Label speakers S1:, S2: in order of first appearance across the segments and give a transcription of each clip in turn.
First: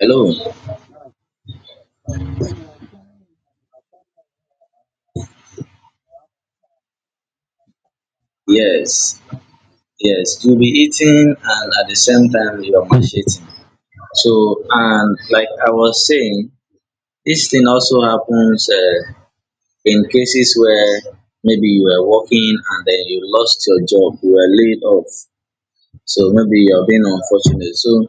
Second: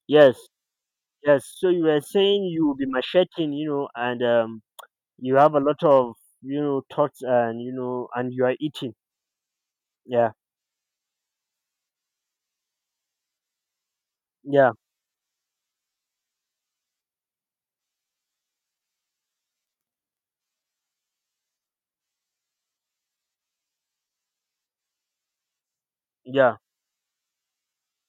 S1: Hello.
S2: Yes, yes. So you were saying you will be macheting, you know, and you have a lot of, you know, thoughts and, you know, and you are eating.
S1: Yes,
S2: Yeah,
S1: yes. You'll be eating and at the same time you're macheting. So,
S2: yeah,
S1: and like I was saying, this thing also happens in cases where maybe you were working and then you lost your job, you were laid off. So
S2: yeah.
S1: maybe you're being unfortunate. So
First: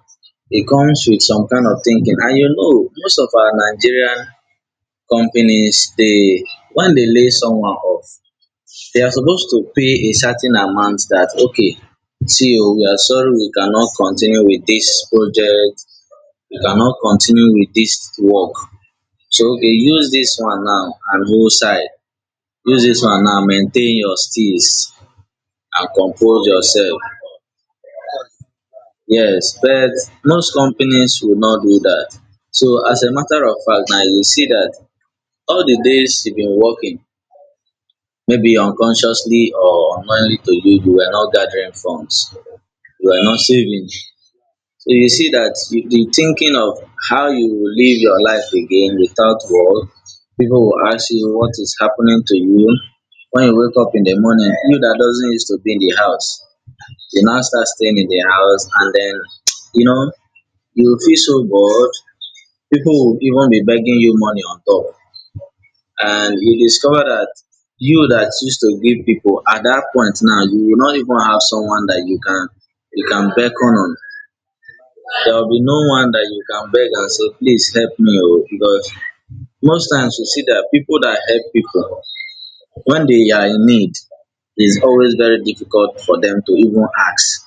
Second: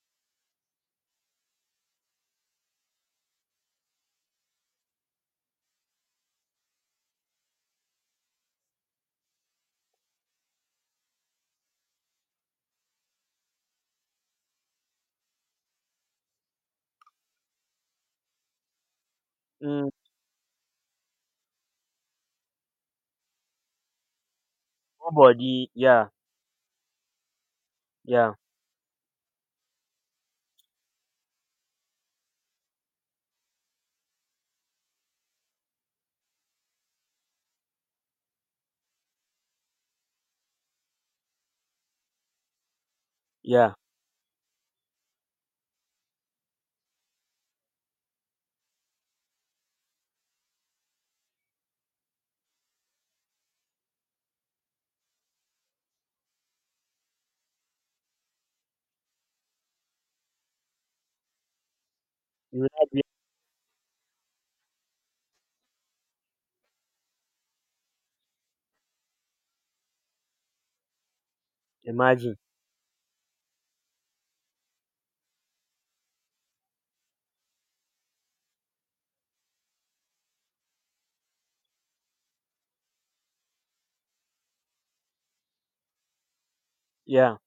S1: it comes with some kind of thinking. And you know, most of our Nigerian companies, they when they lay someone off, they are supposed to pay a certain amount that okay, see, oh, we are sorry, we cannot continue with this project, we cannot continue with this work, so okay,
S2: Mm,
S1: use this one now and go side, use this one now, maintain your steels
S2: full body.
S1: and
S2: Yeah,
S1: compose yourself.
S2: yeah,
S1: Yes, but most companies will not do that. So as a matter of fact, now you see that all the days you've been working, maybe unconsciously or unknowingly to you, you were not gathering funds, you are not
S2: yeah.
S1: saving. So you see that you, the thinking of how you will live your life again without work, people will ask you what is happening to you. When you wake up in the morning, you that doesn't used to be in the house, you now start staying in the house, and then you know you will feel so bored.
S2: You would
S1: People will even be begging you money on top, and you discover that you that used to give people at that point now you will not even have someone that
S2: imagine.
S1: you can beckon on. There will be no one that you can beg and say, please help me, oh, because most times you see that people that help people when they are in need, is always very difficult for them to even
S2: Yeah,
S1: ask.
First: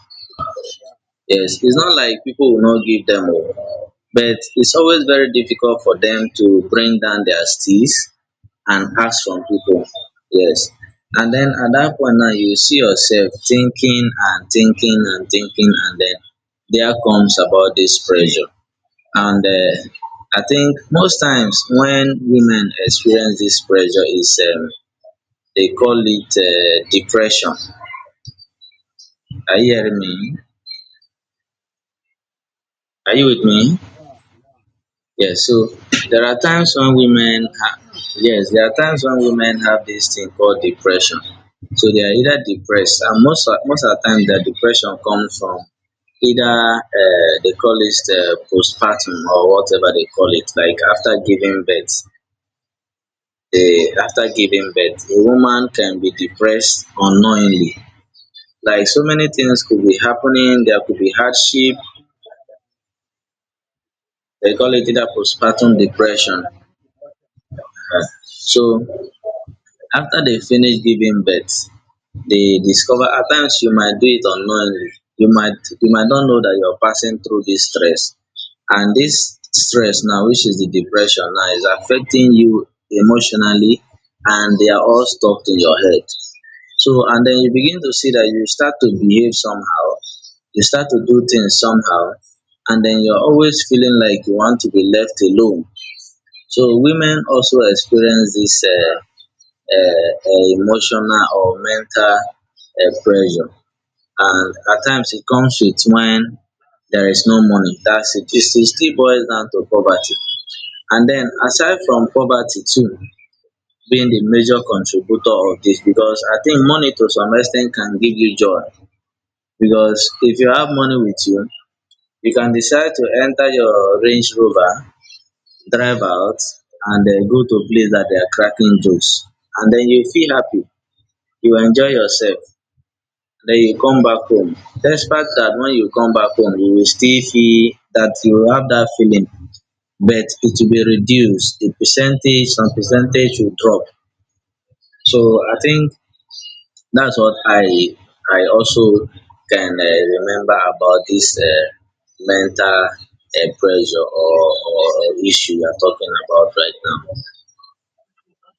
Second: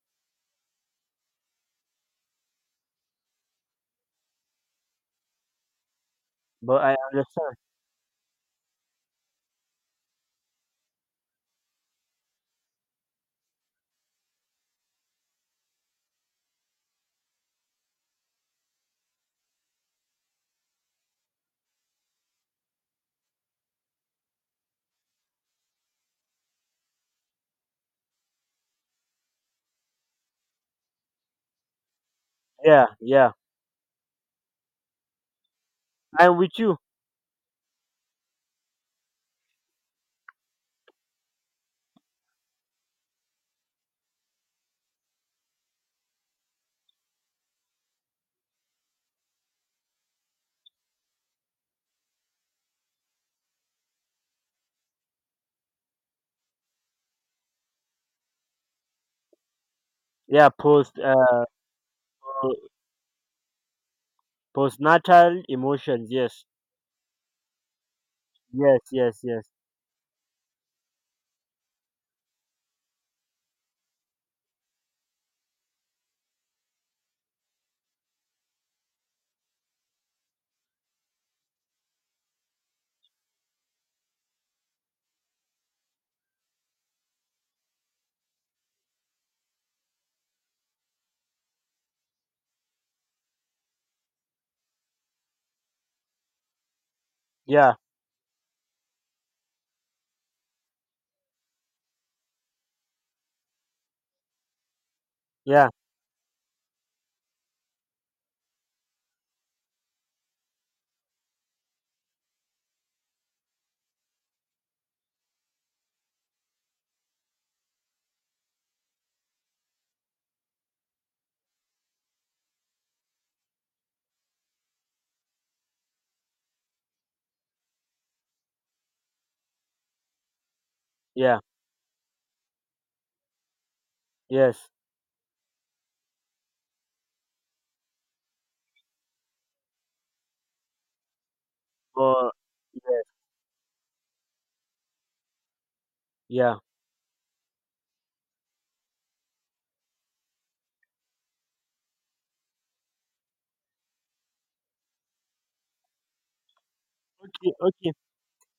S1: Yes, it's not like people will not give them, oh, but it's always very difficult for them to
S2: but I
S1: bring down their
S2: understand.
S1: steeds and ask from people. Yes. And then at that point now you see yourself thinking and thinking and thinking, and then there comes about this pressure, and I think most times when women experience this pressure is they call it depression. Are you hearing me?
S2: Yeah,
S1: Are you
S2: yeah.
S1: with me? Yes. So there
S2: I'm
S1: are
S2: with
S1: times
S2: you.
S1: when women ha- yes, there are times when women have this thing called depression. So they are either depressed, and most of the time the depression comes from either they call it postpartum, or whatever they call it, like after giving birth. The after giving birth, a woman can be depressed unknowingly. Like so many things could be
S2: Yeah,
S1: happening, there could
S2: post,
S1: be hardship. They call it either
S2: postnatal
S1: postpartum
S2: emotions.
S1: depression.
S2: Yes,
S1: Uh,
S2: yes,
S1: So
S2: yes, yes.
S1: after they finish giving birth, they discover at times you might do it unknowingly. You might not know that you're passing through this stress. And this stress now, which is the depression now, is affecting you emotionally, and they are all stuck in your head. So, and then you begin to see that you start to behave somehow, you start to do things somehow, and then you're always feeling like you want to be left alone. So, women also
S2: Yeah,
S1: experience this emotional or mental pressure, and at times it comes
S2: yeah,
S1: with when there is no money. That's it. It still boils down to poverty. And then, aside from poverty too being the major contributor of this, because I think money to some extent can give you joy, because if you have money with you, you can decide to enter your Range Rover, drive out, and go to a place that they are cracking jokes. And then you feel happy,
S2: yeah,
S1: you enjoy yourself. Then you come back home.
S2: yes.
S1: Despite that, when you come back home, you will still feel that you will have that feeling, but it will be reduced. The
S2: But
S1: percentage, some
S2: yes,
S1: percentage will drop. So I think
S2: yeah.
S1: that's what I also can remember about this mental pressure, or issue we are talking about right now.
S2: Okay, okay.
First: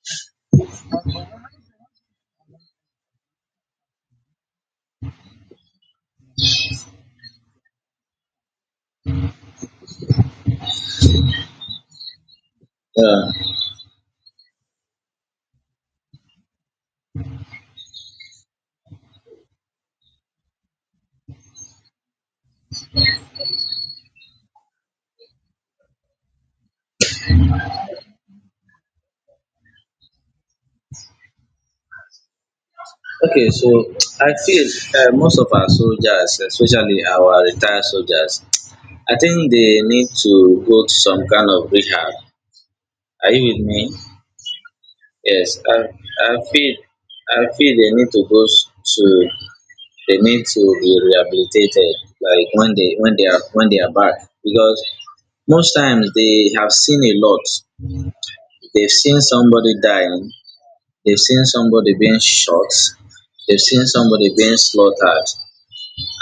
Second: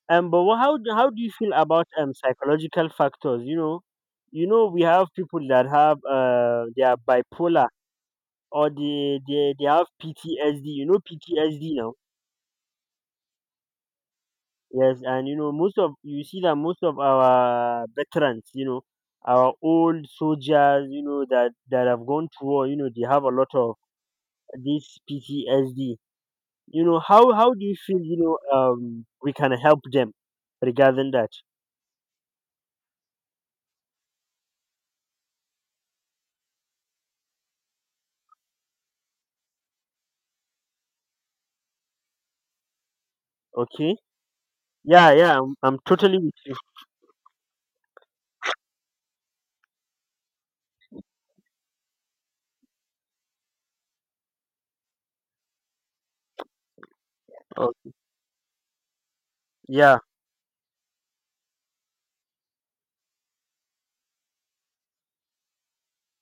S2: But how do you feel about psychological factors? You know we have people that have they are bipolar or they have PTSD. You know PTSD now.
S1: Yeah.
S2: Yes, and you know most of you see that most of our veterans, you know, our old soldiers, you know that have gone to war. You know they have a lot of this PTSD. You know how do you feel? You know we can help them regarding that.
S1: Okay, so I feel most of our soldiers, especially our retired soldiers, I think they need to go to some kind of rehab. Are you with me?
S2: Okay. Yeah,
S1: Yes,
S2: I'm totally
S1: I
S2: with you.
S1: feel I feel they need to to they need to be rehabilitated, like when they when they are back, because most times they have seen a lot,
S2: Oh,
S1: they've seen somebody
S2: yeah,
S1: dying, they've seen somebody being shot, they've seen somebody being slaughtered,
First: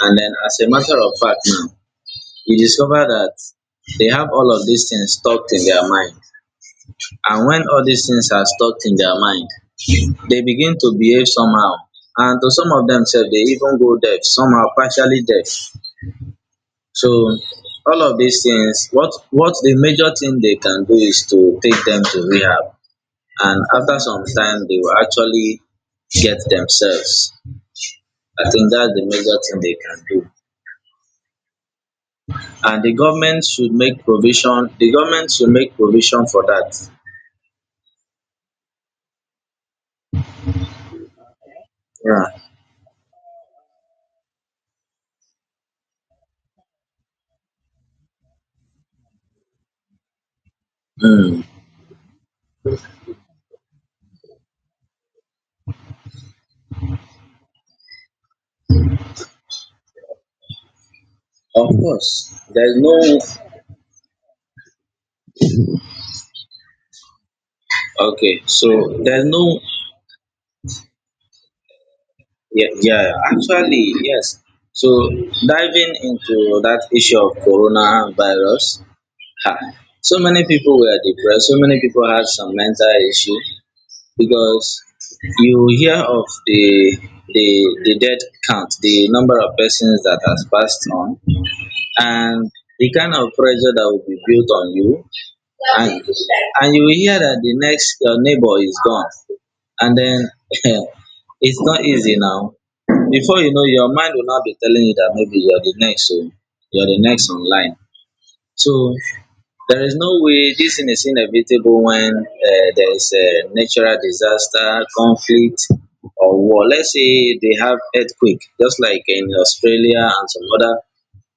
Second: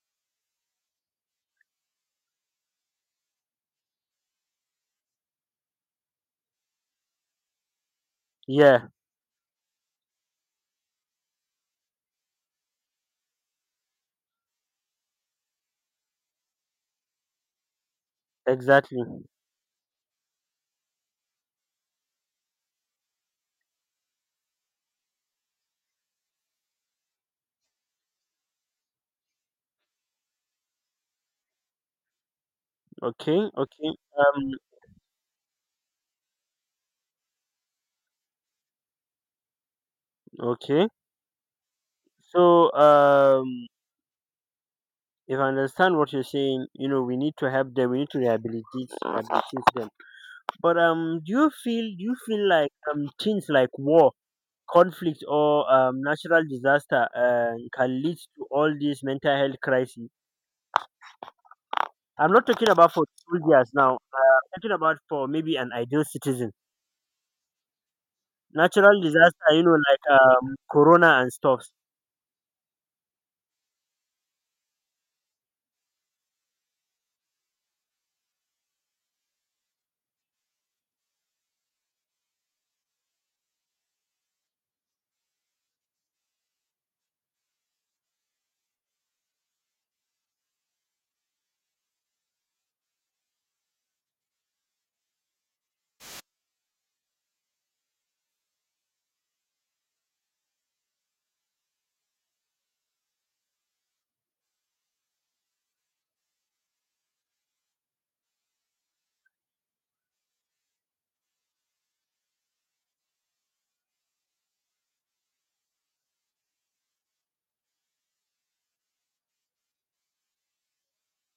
S1: and then as a matter of fact now you discover that they have all of these things stuck in their mind. And when all these things are stuck
S2: yeah,
S1: in their mind, they begin to behave somehow, and to some of them sef dey even go deaf, somehow partially deaf. So all of these things,
S2: exactly.
S1: what the major thing they can do is to take them to rehab, and after some time, they will actually get themselves. I think that's the major thing they can do, and the
S2: Okay,
S1: government should
S2: okay,
S1: make
S2: um,
S1: provision. The government should make provision for that.
S2: okay.
S1: Yeah.
S2: So, if I understand what you're saying, you know, we need to help them. We need to rehabilitate them. But
S1: Mm.
S2: do you feel like things like war, conflict, or natural disaster can lead to all these mental health crises?
S1: Of
S2: I'm
S1: course,
S2: not talking
S1: there's
S2: about for
S1: no.
S2: soldiers now. I'm talking about for maybe an ideal citizen.
S1: Okay, so
S2: Natural
S1: there's
S2: disaster,
S1: no.
S2: you know, like corona and stuff.
S1: Yeah, yeah. Actually, yes. So diving into that issue of coronavirus, ah, so many people were depressed, so many people had some mental issue, because you hear of the the death count, the number of persons that has passed on, and the kind of pressure that will be built on you, and and you will hear that the next your neighbor is gone, and then it's not easy now. Before you know, your mind will not be telling you that maybe you're the next, oh, you're the next online. So there is no way, this thing is inevitable when there is a natural disaster, conflict, or war. Let's say they have earthquake, just like in Australia and some other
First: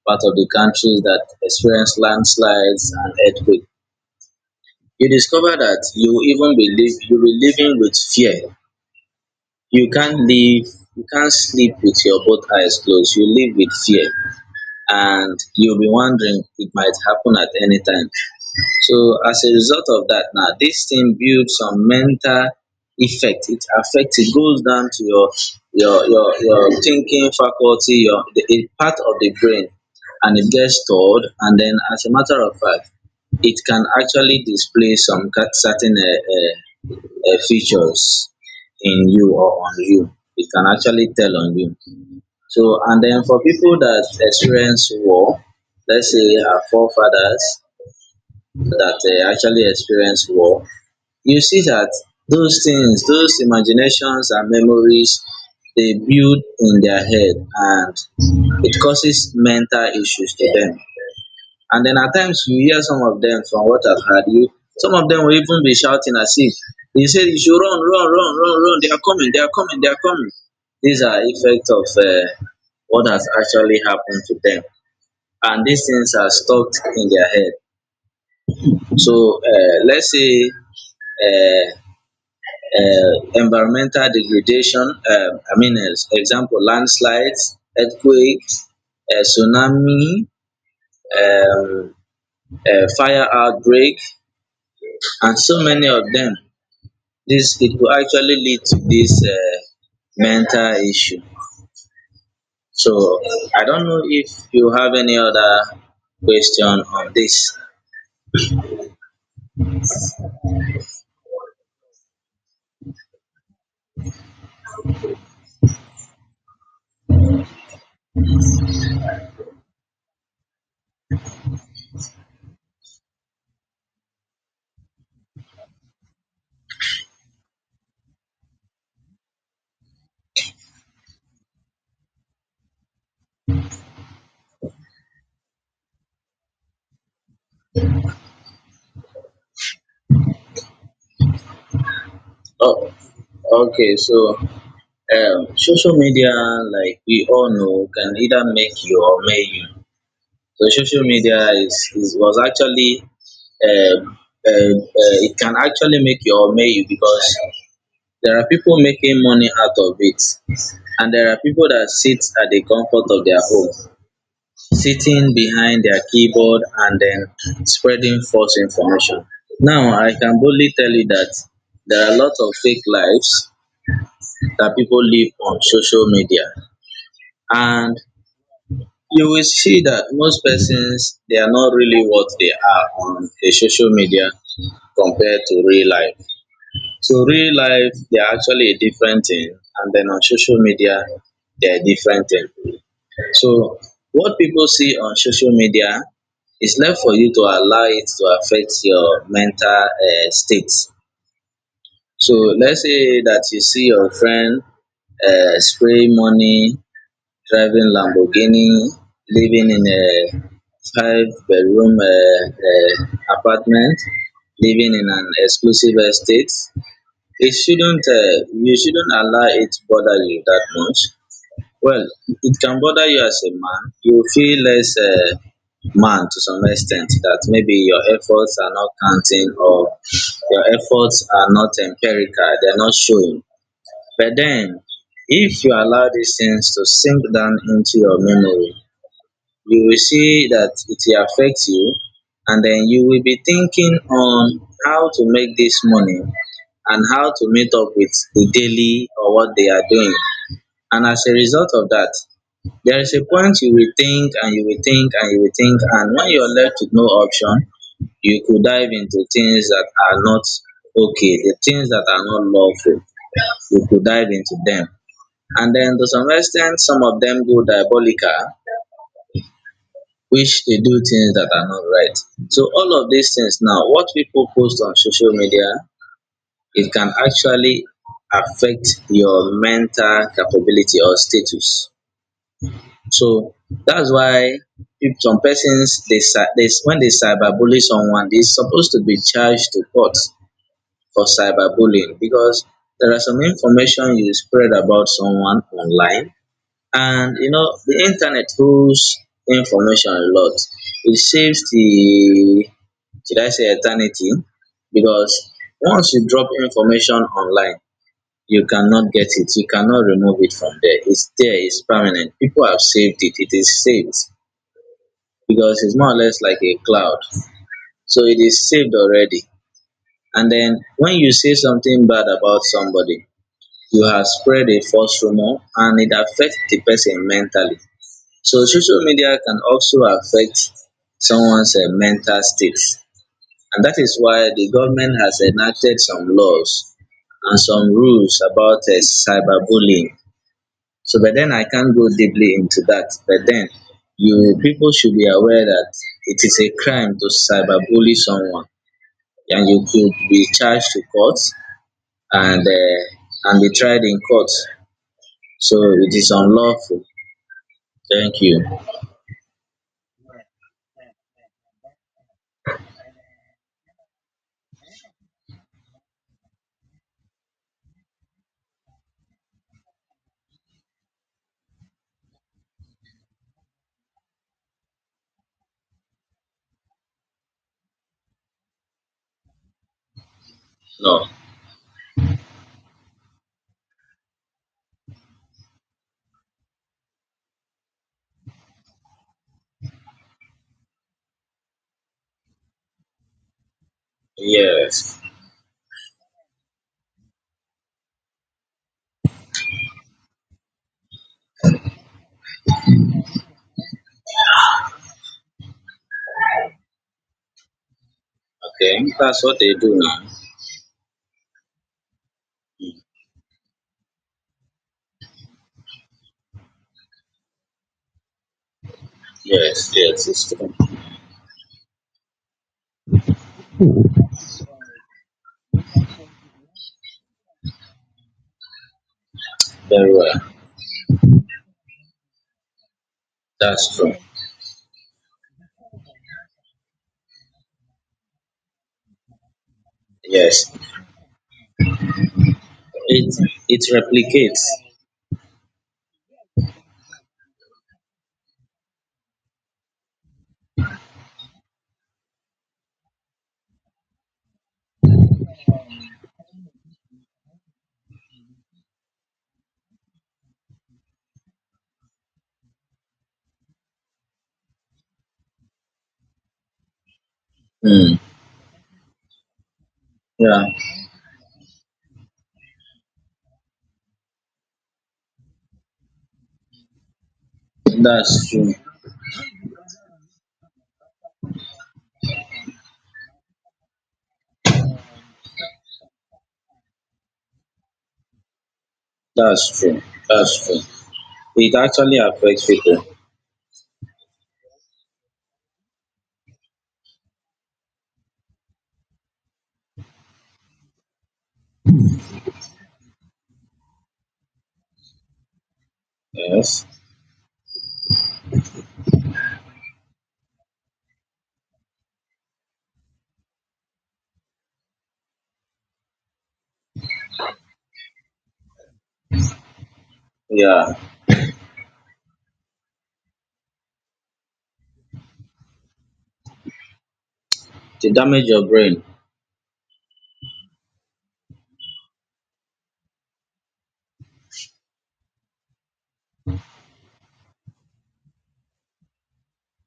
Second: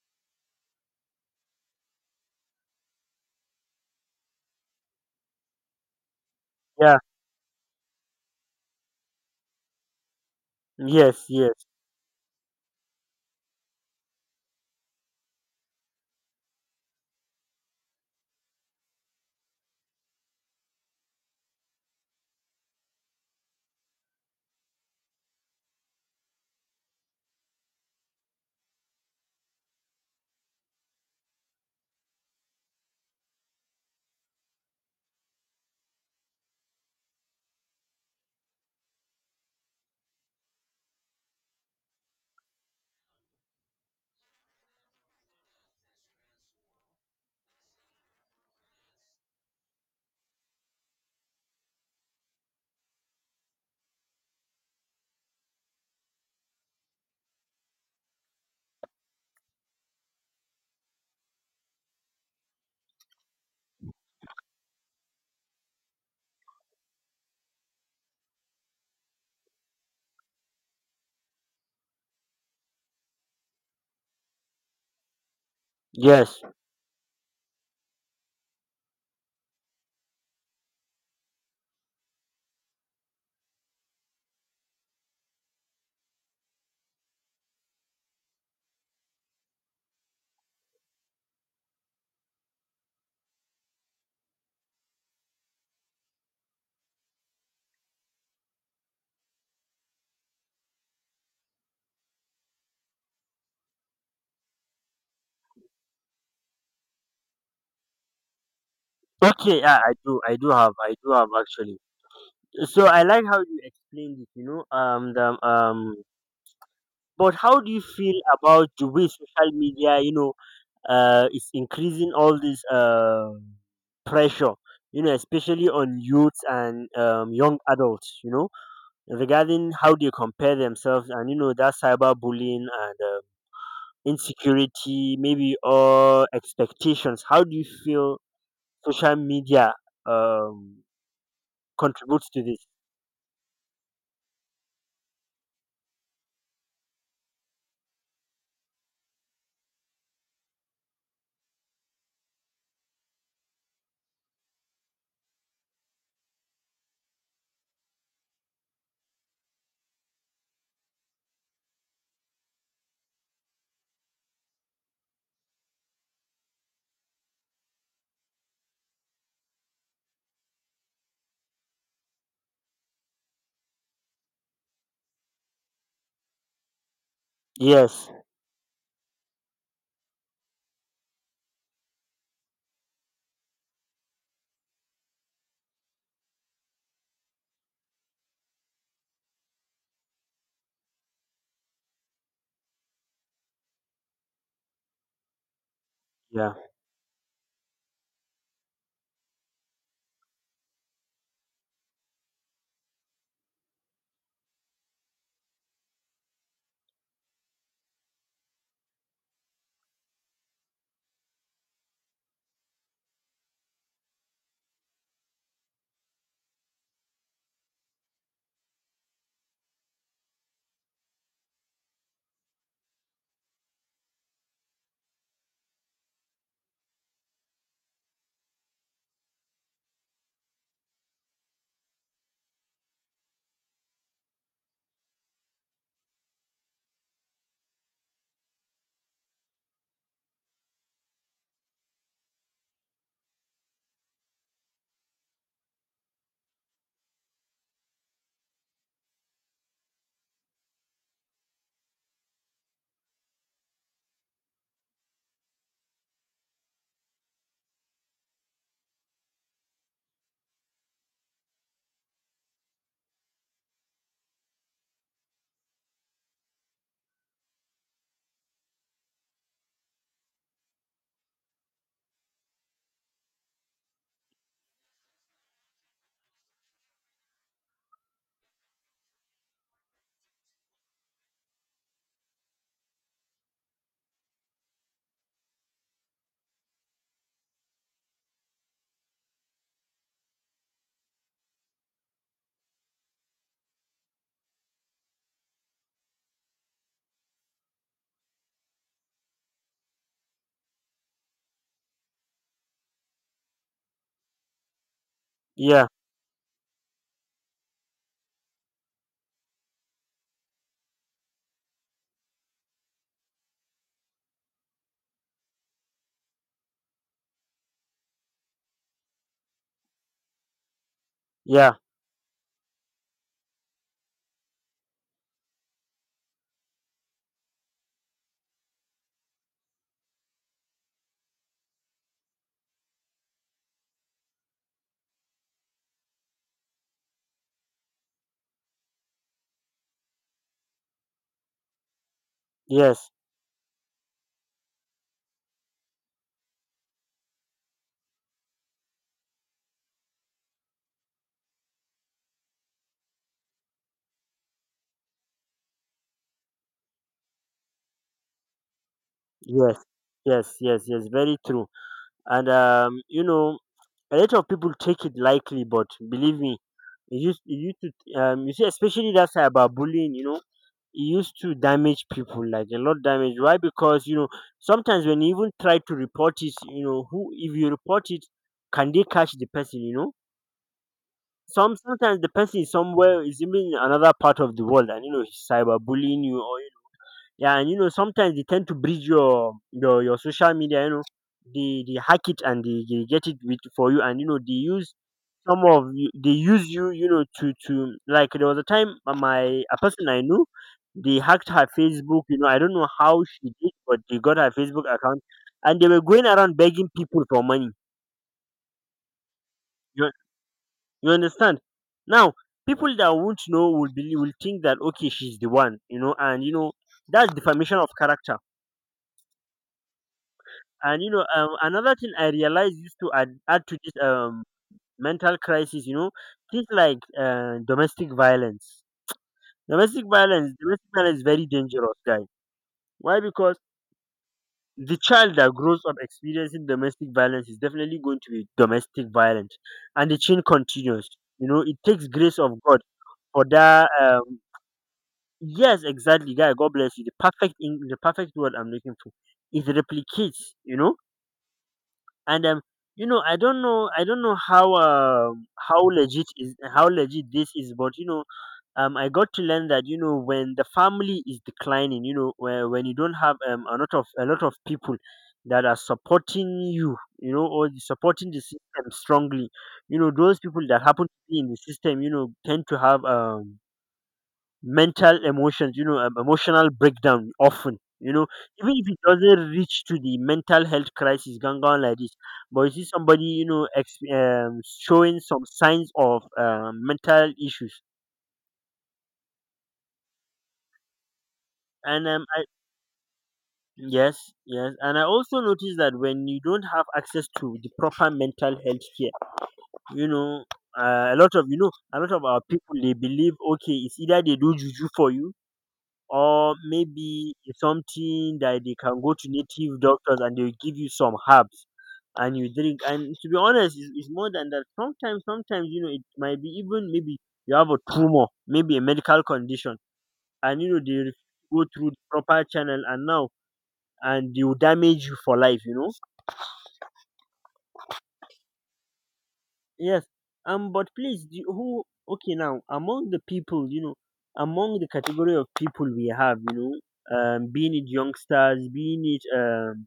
S1: part of the countries that experience landslides and earthquake. You discover that you even
S2: Yeah.
S1: believe you will living with fear. You can't live, you
S2: Yes,
S1: can't
S2: yes,
S1: sleep with your both eyes closed. You live with fear, and you'll be wondering it might happen at any time. So as a result of that now, this thing builds some mental effect. It affects. It goes down to your your thinking faculty, your the, a part of the brain, and it gets stored. And then, as a matter of fact, it can actually display some certain uh, features in you or on you. It can actually tell on you. So, and then for people that experience war, let's say our forefathers, that actually experienced war, you see that those things, those imaginations and memories, they build in their head, and it causes mental issues to them. And then at times you hear some of them, from what I've heard, you, some of them will even be shouting as if they say you should run, run, run, run, run, they are coming, they are coming, they are coming. These are effects of what has actually happened to them. And these things are
S2: yes.
S1: stuck in their head. So let's say uh, environmental degradation, I mean, as example, landslides, earthquakes, tsunami, um, fire outbreak, and so many of them. This it will actually lead to this mental issue. So I don't know if you have any other question on this.
S2: Okay, yeah, I do have actually. So I like how you explained it. But how do you feel about the way social media, you know, is increasing all this pressure, you know, especially on youths and young adults, you know, regarding how they compare themselves and you know that cyberbullying and insecurity, maybe or expectations. How do you feel social media um contributes to this.
S1: Oh, okay. So social media, like we all know, can either make you or make you. So social media is was actually uh, uh, it can actually make you or may you, because there are people making money out of it, and there are people that sit at the comfort of their home, sitting behind their keyboard and then spreading false information. Now I can boldly tell you that there are a lot of fake lives that people live on social media, and
S2: Yes
S1: you will see that most persons they are not really what they are on a social media compared to real life. So real life they are actually a different thing, and then on social media they're a different thing. So what people see on social media
S2: yeah
S1: is left for you to allow it to affect your mental state. So let's say that you see your friend spray money, driving Lamborghini, living in a five-bedroom apartment, living in an exclusive estate. It shouldn't, you shouldn't allow it to bother you that much. Well, it can bother you as a man. You feel less man to some extent, that maybe your efforts are not counting, or your efforts are not empirical, they're not showing. But then, if you allow these things to sink down into your memory, you will see that it will affect you, and then you will be thinking on how to make this money and how to meet up with the daily or what they are doing. And as a result of that, there is a point you will think and you will think and you will think, and when you're left with no option, you could dive into things that are not okay, the things that are not lawful, you could dive into them. And then to some extent, some of them go diabolical which they do things that are not right. So all of these things now, what people post on social media, it can actually affect your mental capability or status. So that's why if some persons they, cy- they when they cyberbully someone, they're supposed to be charged to court for cyberbullying because there are some information you spread about someone online and the internet holds information a lot. It saves the, should I say, eternity, because
S2: yeah
S1: once you drop information online, you cannot get it. You cannot remove it from there. It's there. It's permanent. People have saved it. It is saved because it's more or less like a cloud. So it is saved already. And then when you say
S2: yeah
S1: something bad about somebody, you have spread a false rumor and it affects the person mentally. So social media can also affect someone's mental state, and that is why the government has enacted some laws and some rules about cyberbullying. So, but then I can't go deeply into that.
S2: yes
S1: But then, you people should be aware that it is a crime to cyberbully someone, and you could be charged to court and be tried in court. So it is unlawful. Thank you.
S2: yes yes yes yes Very true. And um, you know, a lot of people take it lightly, but believe me, it used to, um, you see, especially that's about bullying, you know, it used to damage people like a lot, damage. Why? Because you know, sometimes when you even try to report it, you know, who if you report it, can they catch the person? You know,
S1: No.
S2: sometimes the person is somewhere, is even in another part of the world, and you know he's cyberbullying you. Or yeah, and you know sometimes they tend to bridge your social media, you know, they hack it, and they get it with for you, and you know they use
S1: Yes.
S2: some of you they use you, you know, to, like, there was a time, my a person I knew, they hacked her Facebook, you know. I don't know how she did, but they got her Facebook account, and they were going around begging people for money.
S1: Okay, that's what they do now.
S2: You understand? Now, people that won't know will believe, will think that okay, she's the one, you know, and you know that's defamation of character.
S1: Yes, yes, it's true.
S2: And you know, another thing I realized is to add to this mental crisis, you know, things like domestic violence.
S1: Very well.
S2: Domestic violence is very dangerous, guys. Why? Because
S1: That's true.
S2: the child that grows up experiencing domestic violence is definitely going to be domestic violent, and the chain
S1: Yes,
S2: continues. You know, it takes grace of God
S1: it
S2: for
S1: it
S2: that
S1: replicates.
S2: yes, exactly. Guy, God bless you. The perfect, in the perfect word I'm looking for. It replicates, you know? And you know, I don't know how legit is how legit this is, but you know, um, I got to learn that, you know, when the family is declining, you know, where when you don't have a lot of people that are supporting you, you know, or
S1: Mm.
S2: supporting the system strongly, you know, those
S1: Yeah,
S2: people that happen to be in the system, you know, tend to have mental emotions, you know, emotional breakdown often. You know,
S1: that's
S2: even
S1: true.
S2: if it doesn't reach to the mental health crisis going on like this, but you see somebody, you know, showing some signs of mental issues.
S1: That's true. That's true. It
S2: And
S1: actually
S2: I,
S1: affects people.
S2: yes, yes, and I also noticed that when you don't have access to the proper mental health care, you know, a lot of, you know, a lot of our people, they believe okay, it's either they do juju for you or
S1: Yes.
S2: maybe something, that they can go to native doctors and they'll give you some herbs and you drink. And to be honest, it's more than that. Sometimes, you know, it might be, even maybe you have a tumor, maybe a medical condition, and you know
S1: Yeah.
S2: they go through the proper channel, and now, and they will damage you for life, you know.
S1: To damage your brain.
S2: Yes. Um, but please, who, okay, now among the people, you know, among the category of people we have, you know, um, being it youngsters, being it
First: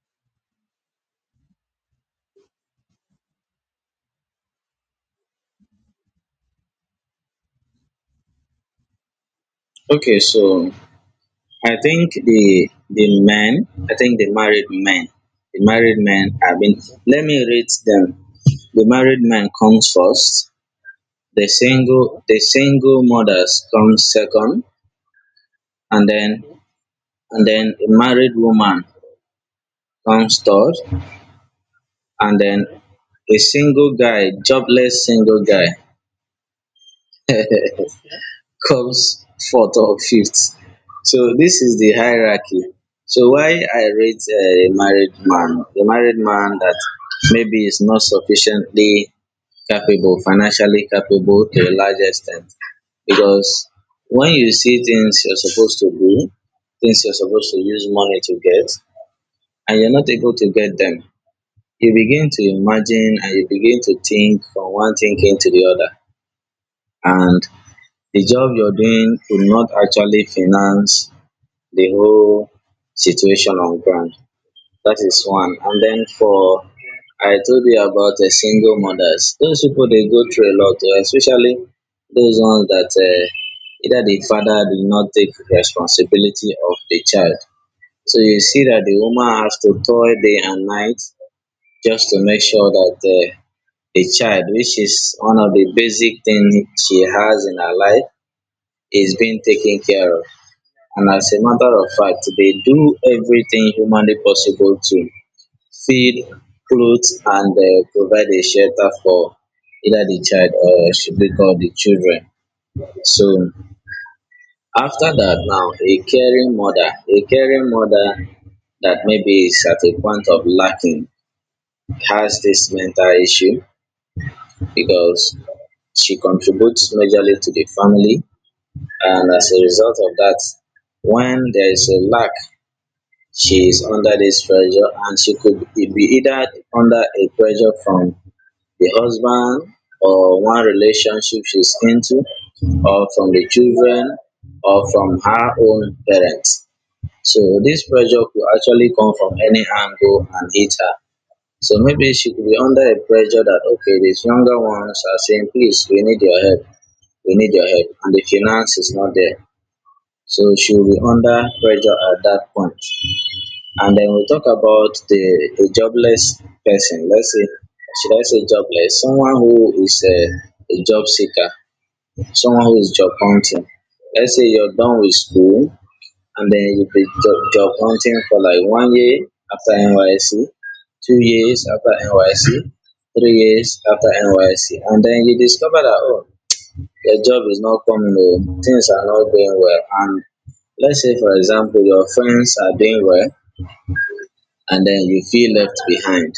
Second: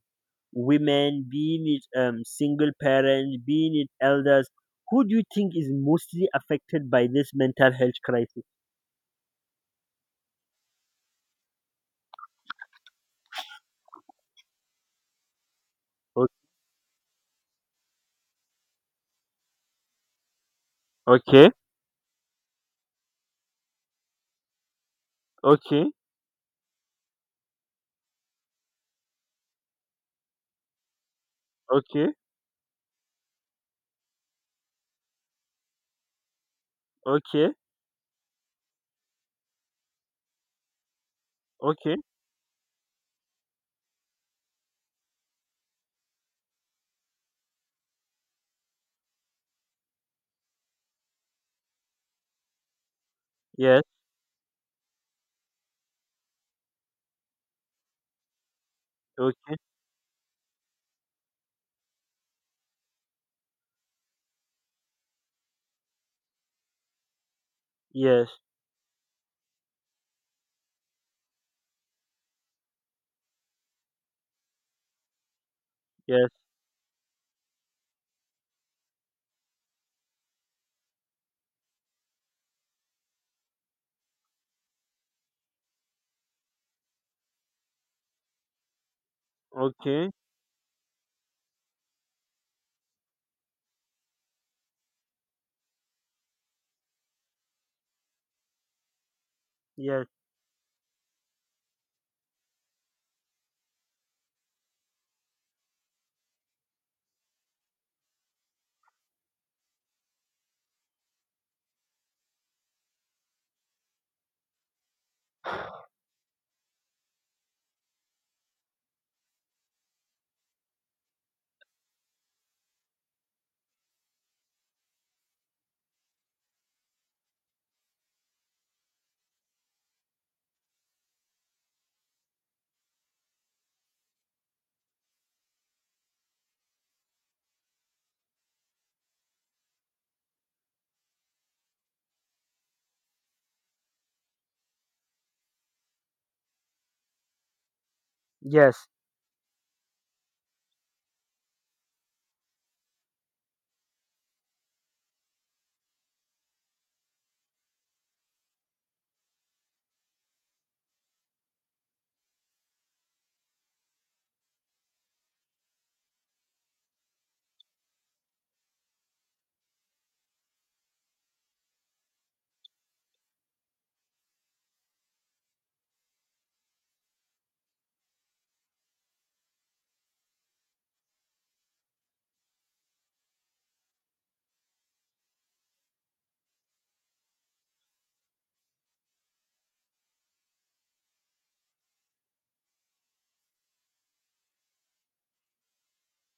S2: women, being it single parents, being it elders, who do you think is mostly affected by this mental health crisis?
S1: Okay, so I think the men, I think the married
S2: O-
S1: men have been. Let me rate them. The married man comes first. The
S2: Okay,
S1: single the single mothers comes second,
S2: okay,
S1: and then and then a married woman comes third,
S2: okay,
S1: and then a single guy, jobless single guy
S2: okay,
S1: comes fourth or fifth. So this is the
S2: okay,
S1: hierarchy. So why I rate a married man that maybe is not sufficiently capable, financially capable to a large extent. Because
S2: yes,
S1: when you see things you're supposed to do, things you're supposed to use money to get,
S2: okay,
S1: and you're not able to get them, you begin to imagine and you begin to think from one thinking to the other. And the
S2: yes,
S1: job you're doing could not actually finance the whole situation on ground. That is one. And then
S2: yes,
S1: for, I told you about the single mothers. Those people they go through a lot, especially those ones that either the father did not take responsibility of the child. So you see that the woman has to
S2: okay,
S1: toil day and night just to make sure that the child, which is one of the basic things she has in her life, is being taken
S2: yes,
S1: care of. And as a matter of fact, they do everything humanly possible to feed, clothe and provide a shelter for either the child or should we call the children. So after that now, a caring mother that maybe is at a point of lacking has this mental issue because she contributes majorly to the family and as a result of that, when there is a lack, she is under this pressure and she could be either under a pressure from the husband or one relationship she's into, or from the children, or from her own parents. So this pressure could
S2: yes,
S1: actually come from any angle and hit her. So maybe she could be under a pressure that okay, these younger ones are saying, please, we need your help, we need your help, and the finance is not there. So she will be under pressure at that point. And then we talk about the a jobless person. Let's say, should I say jobless? Someone who is a job seeker, someone who is job hunting. Let's say you're done with school and then you've been job hunting for like 1 year after NYC, 2 years after NYC, 3 years after NYC, and then you discover that oh, your job is not coming home, things are not going well, and let's say for example your friends are doing well and then you feel left behind.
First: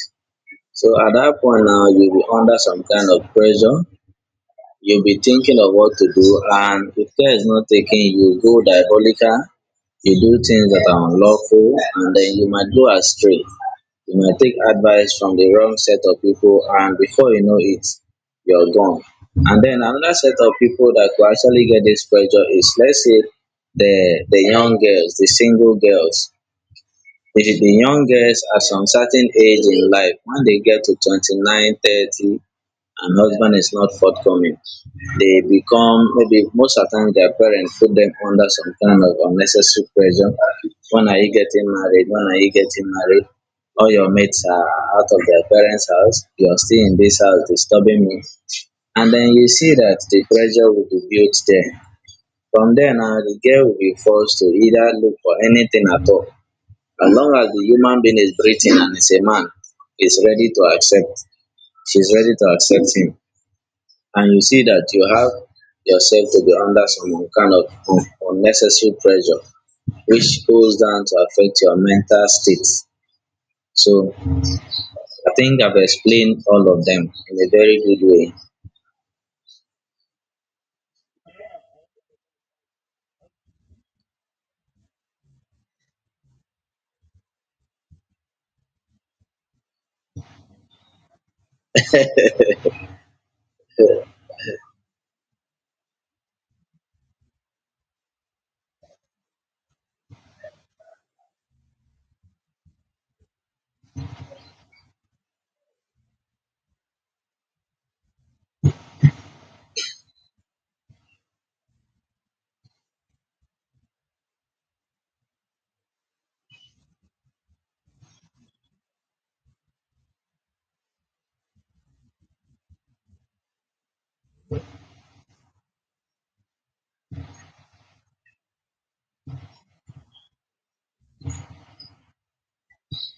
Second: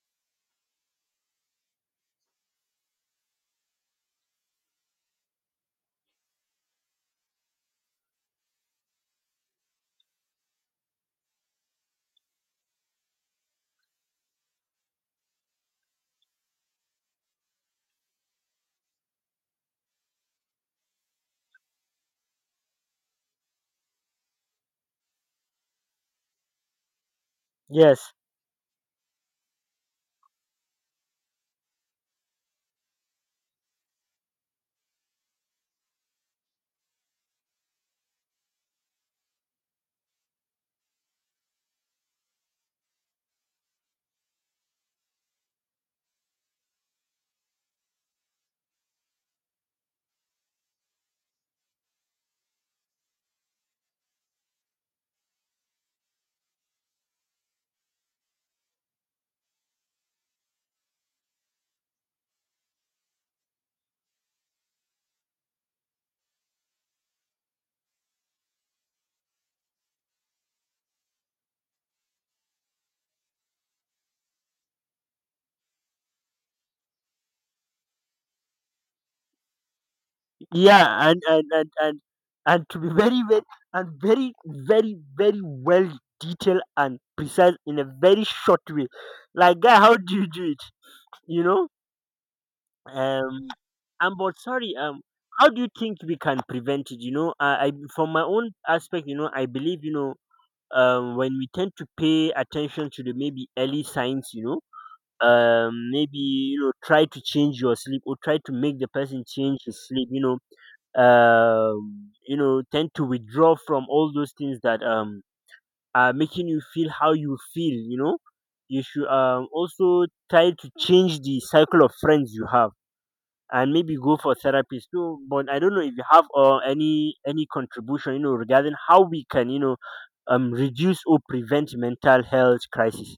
S1: So at that point now, you'll be under some kind of pressure. You'll be thinking of what to do, and if care is not taken, you go diabolical. You do things that are unlawful, and then you might go astray. You might take advice from the wrong set of people, and before you know it, you're gone. And then another set of people that could actually get this pressure is, let's say, the young girls, the single girls, if the young
S2: yes,
S1: girls at some certain age in life, when they get to 29, 30, and husband is not forthcoming, they become, maybe most of the time their parents put them under some kind of unnecessary pressure. When are you getting married? When are you getting married? All your mates are out of their parents' house. You are still in this house disturbing me. And then you see that the pressure will be built there. From there now, the girl will be forced to either look for anything at all, as long as the human being is breathing and is a man, is ready to accept, she's ready to accept him. And you see that you have yourself to be under some kind of unnecessary pressure, which goes down to affect your mental state. So I think I've explained all of them in a very good way.
S2: yeah, and to be very very and very well detailed and precise in a very short way. Like, guy, how do you do it? You know, um, but sorry, how do you think we can prevent it? You know, I from my own aspect, you know, I believe, you know, when we tend to pay attention to the maybe early signs, you know, maybe you know, try to change your sleep or try to make the person change his sleep. You know, tend to withdraw from all those things that are making you feel how you feel. You know, you should also try to change the cycle of friends you have and maybe go for therapy. So, but I don't know if you have any contribution, you know, regarding how we can, you know, reduce or prevent mental health crisis.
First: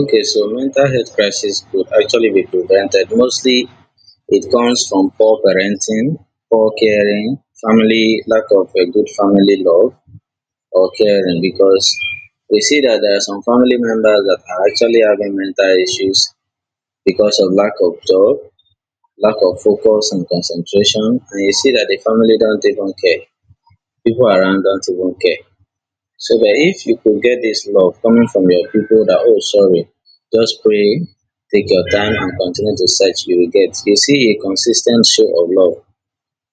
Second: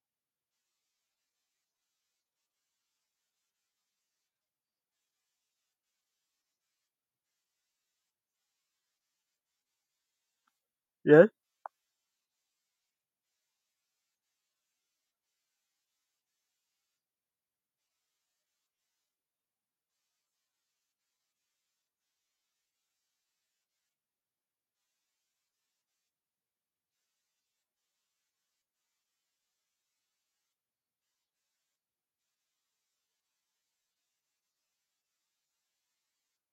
S1: Okay, so mental health crisis could actually be prevented. Mostly it comes from poor parenting, poor caring, family, lack of a good family love or
S2: Yeah.
S1: caring because we see that there are some family members that are actually having mental issues because of lack of job, lack of focus and concentration, and you see that the family don't even care. People around don't even care. So that if you could get this love coming from your people that, oh, sorry, just pray, take your time and continue to search, you will get. You see, a consistent show of love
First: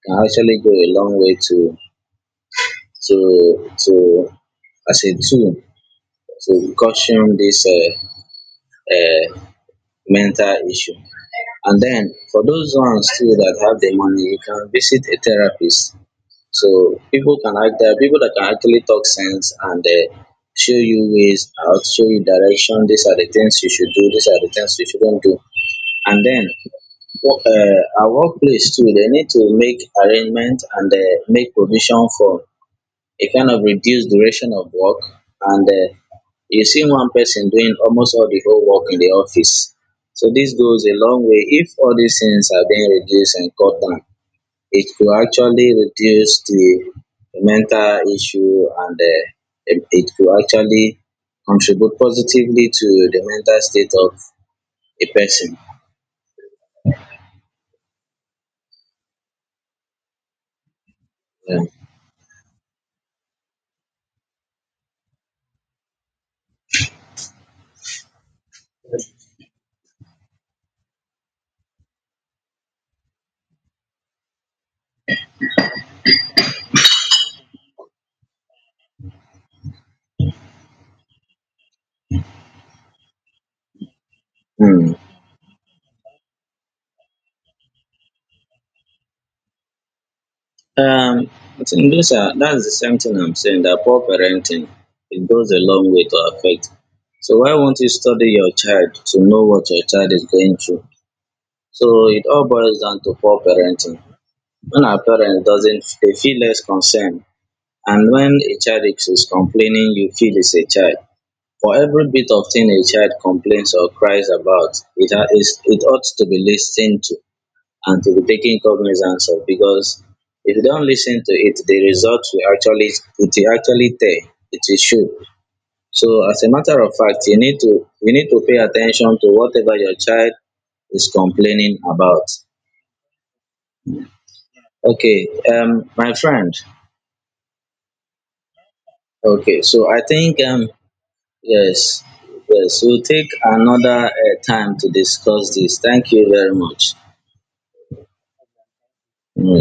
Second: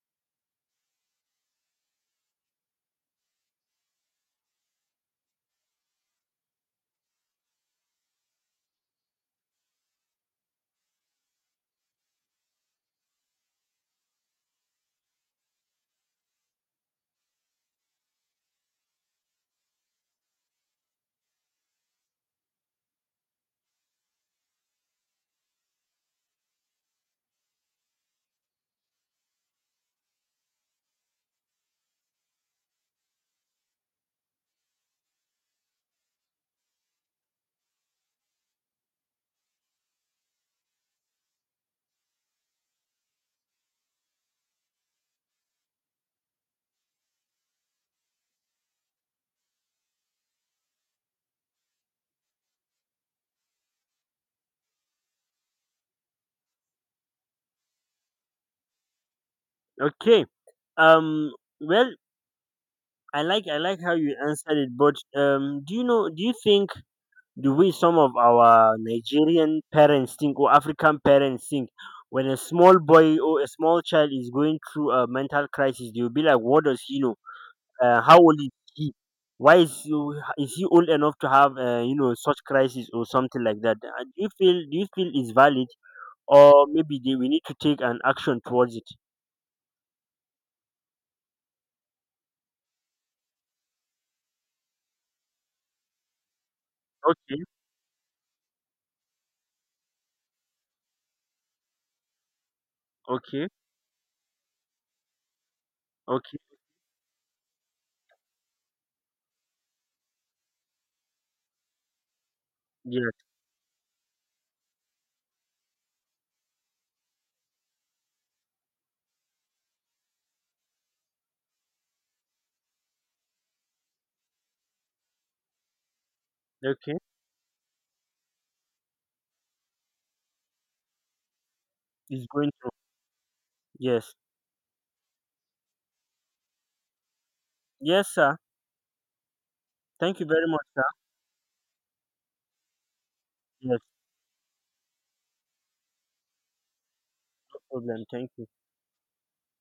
S1: can actually go a long way to as a tool to caution this uh, mental issue. And then for those ones too that have the money, you can visit a therapist. So people can act there are people that can actually talk sense and show you ways out, show you direction. These are the things you should do. These are the things you shouldn't do. And then our workplace too, they need to make arrangement and make provision for a kind of reduced duration of work and you see one person doing almost all the whole work in the office. So this goes a long way. If all these things are being reduced and cut down, it could actually reduce the mental issue and it could actually contribute positively to the mental state of a person.
S2: Okay. Um.
S1: Yeah.
S2: Well, I like how you answered it, but do you know? Do you think the way some of our Nigerian parents think or African parents think? When a small boy or a small child is going through a mental crisis, they'll be like, "What does he know? Uh, how old is he? Why is he old enough to have you know, such crisis or something like that?" Do you
S1: Hmm.
S2: feel is valid, or maybe we need to take an action towards it?
S1: Um, I think those are that's the same thing I'm saying, that poor parenting, it goes a long way to affect. So
S2: Okay,
S1: why won't you study your child to know what your child is going through? So it all boils down to poor
S2: okay,
S1: parenting. When our parents doesn't, they
S2: okay,
S1: feel less concerned, and when a child is complaining you feel it's a child. For every bit of thing a
S2: yes,
S1: child complains or cries about, it ought to be listened to and to be taking cognizance of because if you don't listen to it, the results will actually, it will actually tell. It will show. So as a matter of
S2: okay.
S1: fact, you need to pay attention to whatever your child is complaining
S2: it's
S1: about.
S2: going to yes,
S1: Okay, my friend.
S2: yes, sir.
S1: Okay, so I
S2: Thank you
S1: think
S2: very much, sir.
S1: yes, yes, we'll take
S2: Yes,
S1: another time to discuss this. Thank you very much.
S2: no problem. Thank you.
S1: Mm.